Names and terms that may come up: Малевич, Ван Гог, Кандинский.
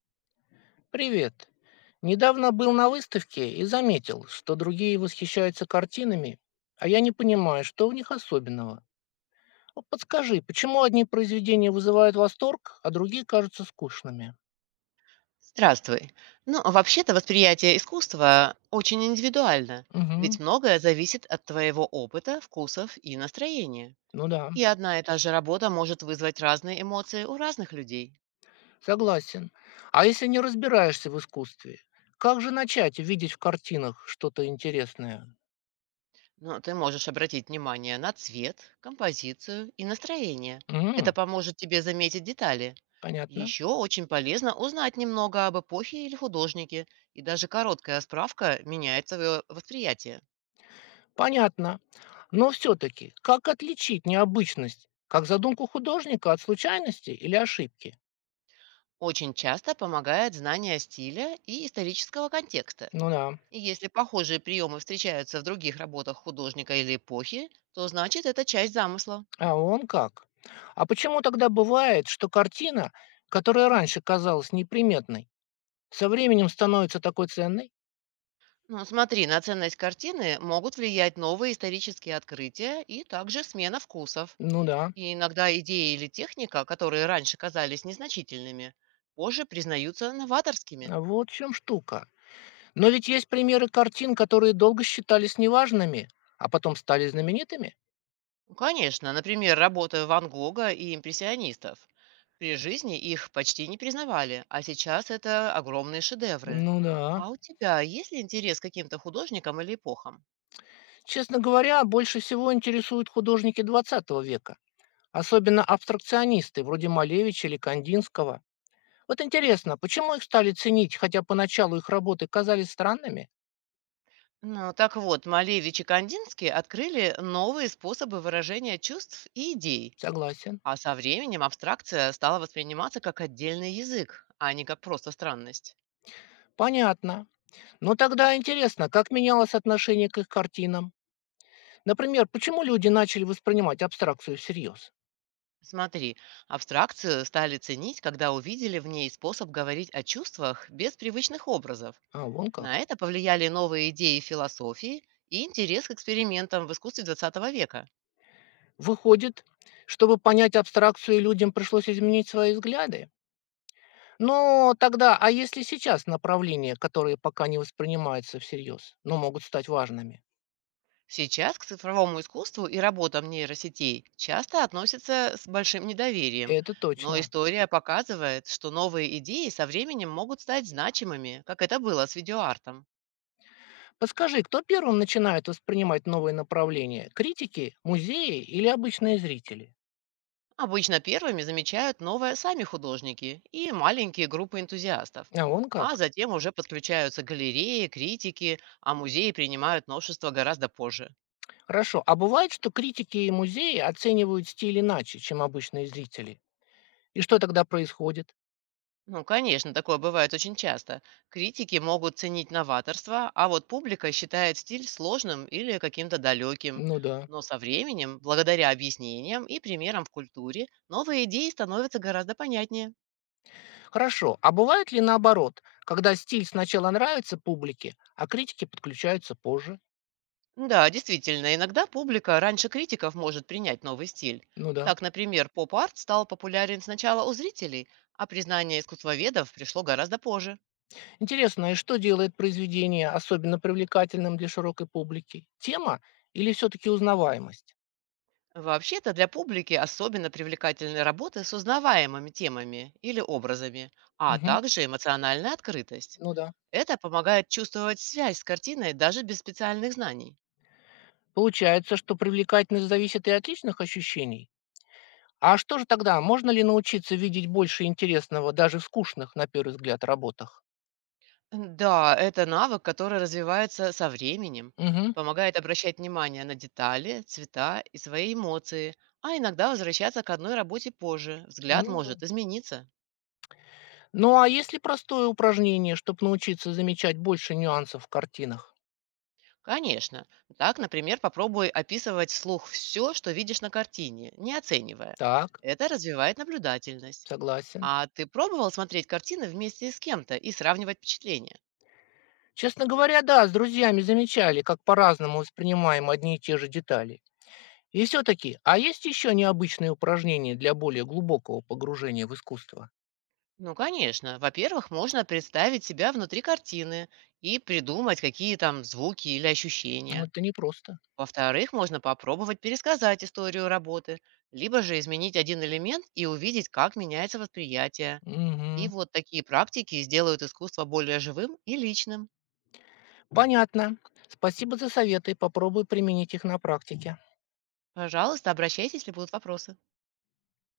Привет. Недавно был на выставке и заметил, что другие восхищаются картинами, а я не понимаю, что в них особенного. Вот, подскажи, почему одни произведения вызывают восторг, а другие кажутся скучными? Здравствуй. Ну, вообще-то восприятие искусства очень индивидуально, Угу, ведь многое зависит от твоего опыта, вкусов и настроения. ну да, И одна и та же работа может вызвать разные эмоции у разных людей. согласен. А если не разбираешься в искусстве, как же начать видеть в картинах что-то интересное? Но ты можешь обратить внимание на цвет, композицию и настроение. Это М, поможет тебе заметить детали. понятно. Еще очень полезно узнать немного об эпохе или художнике, и даже короткая справка меняет твое восприятие. Понятно. Но все-таки, как отличить необычность, как задумку художника от случайности или ошибки? Очень часто помогает знание стиля и исторического контекста. Ну да. И если похожие приемы встречаются в других работах художника или эпохи, то значит это часть замысла. А он как. А почему тогда бывает, что картина, которая раньше казалась неприметной, со временем становится такой ценной? Ну, смотри, на ценность картины могут влиять новые исторические открытия и также смена вкусов. Ну да, И иногда идеи или техника, которые раньше казались незначительными, позже признаются новаторскими. а вот в чем штука. Но ведь есть примеры картин, которые долго считались неважными, а потом стали знаменитыми? Ну, конечно, например, работы Ван Гога и импрессионистов. При жизни их почти не признавали, а сейчас это огромные шедевры. Ну да. А у тебя есть ли интерес к каким-то художникам или эпохам? Честно говоря, больше всего интересуют художники 20 века, особенно абстракционисты вроде Малевича или Кандинского. Вот интересно, почему их стали ценить, хотя поначалу их работы казались странными? Ну, так вот, Малевич и Кандинский открыли новые способы выражения чувств и идей. Согласен. А со временем абстракция стала восприниматься как отдельный язык, а не как просто странность. Понятно. Но тогда интересно, как менялось отношение к их картинам? Например, почему люди начали воспринимать абстракцию всерьез? Смотри, абстракцию стали ценить, когда увидели в ней способ говорить о чувствах без привычных образов. А, вон На как. это повлияли новые идеи философии и интерес к экспериментам в искусстве XX века. Выходит, чтобы понять абстракцию, людям пришлось изменить свои взгляды. Но тогда, а если сейчас направления, которые пока не воспринимаются всерьез, но могут стать важными? Сейчас к цифровому искусству и работам нейросетей часто относятся с большим недоверием, Это но точно. история показывает, что новые идеи со временем могут стать значимыми, как это было с видеоартом. Подскажи, кто первым начинает воспринимать новые направления? Критики, музеи или обычные зрители? Обычно первыми замечают новое сами художники и маленькие группы энтузиастов, А вон как. а затем уже подключаются галереи, критики, а музеи принимают новшества гораздо позже. Хорошо. А бывает, что критики и музеи оценивают стиль иначе, чем обычные зрители? И что тогда происходит? Ну, конечно, такое бывает очень часто. Критики могут ценить новаторство, а вот публика считает стиль сложным или каким-то далеким. Ну да. Но со временем, благодаря объяснениям и примерам в культуре, новые идеи становятся гораздо понятнее. Хорошо. А бывает ли наоборот, когда стиль сначала нравится публике, а критики подключаются позже? Да, действительно, иногда публика раньше критиков может принять новый стиль. Ну да. Так, например, поп-арт стал популярен сначала у зрителей, а признание искусствоведов пришло гораздо позже. Интересно, и что делает произведение особенно привлекательным для широкой публики? Тема или все-таки узнаваемость? Вообще-то для публики особенно привлекательны работы с узнаваемыми темами или образами, а Мгм. также эмоциональная открытость. Ну да. Это помогает чувствовать связь с картиной даже без специальных знаний. Получается, что привлекательность зависит и от личных ощущений. А что же тогда, можно ли научиться видеть больше интересного даже в скучных, на первый взгляд, работах? Да, это навык, который развивается со временем, Мгм. помогает обращать внимание на детали, цвета и свои эмоции, а иногда возвращаться к одной работе позже. Взгляд М. может измениться. Ну а есть ли простое упражнение, чтобы научиться замечать больше нюансов в картинах? Конечно. Так, например, попробуй описывать вслух все, что видишь на картине, не оценивая. Так, Это развивает наблюдательность. согласен. А ты пробовал смотреть картины вместе с кем-то и сравнивать впечатления? Честно говоря, да, с друзьями замечали, как по-разному воспринимаем одни и те же детали. И все-таки, а есть еще необычные упражнения для более глубокого погружения в искусство? Ну, конечно. Во-первых, можно представить себя внутри картины и придумать, какие там звуки или Ну, ощущения. это непросто. Во-вторых, можно попробовать пересказать историю работы, либо же изменить один элемент и увидеть, как меняется восприятие. И Мгм. вот такие практики сделают искусство более живым и личным. Понятно. Спасибо за советы. Попробую применить их на практике. Пожалуйста, обращайтесь, если будут вопросы.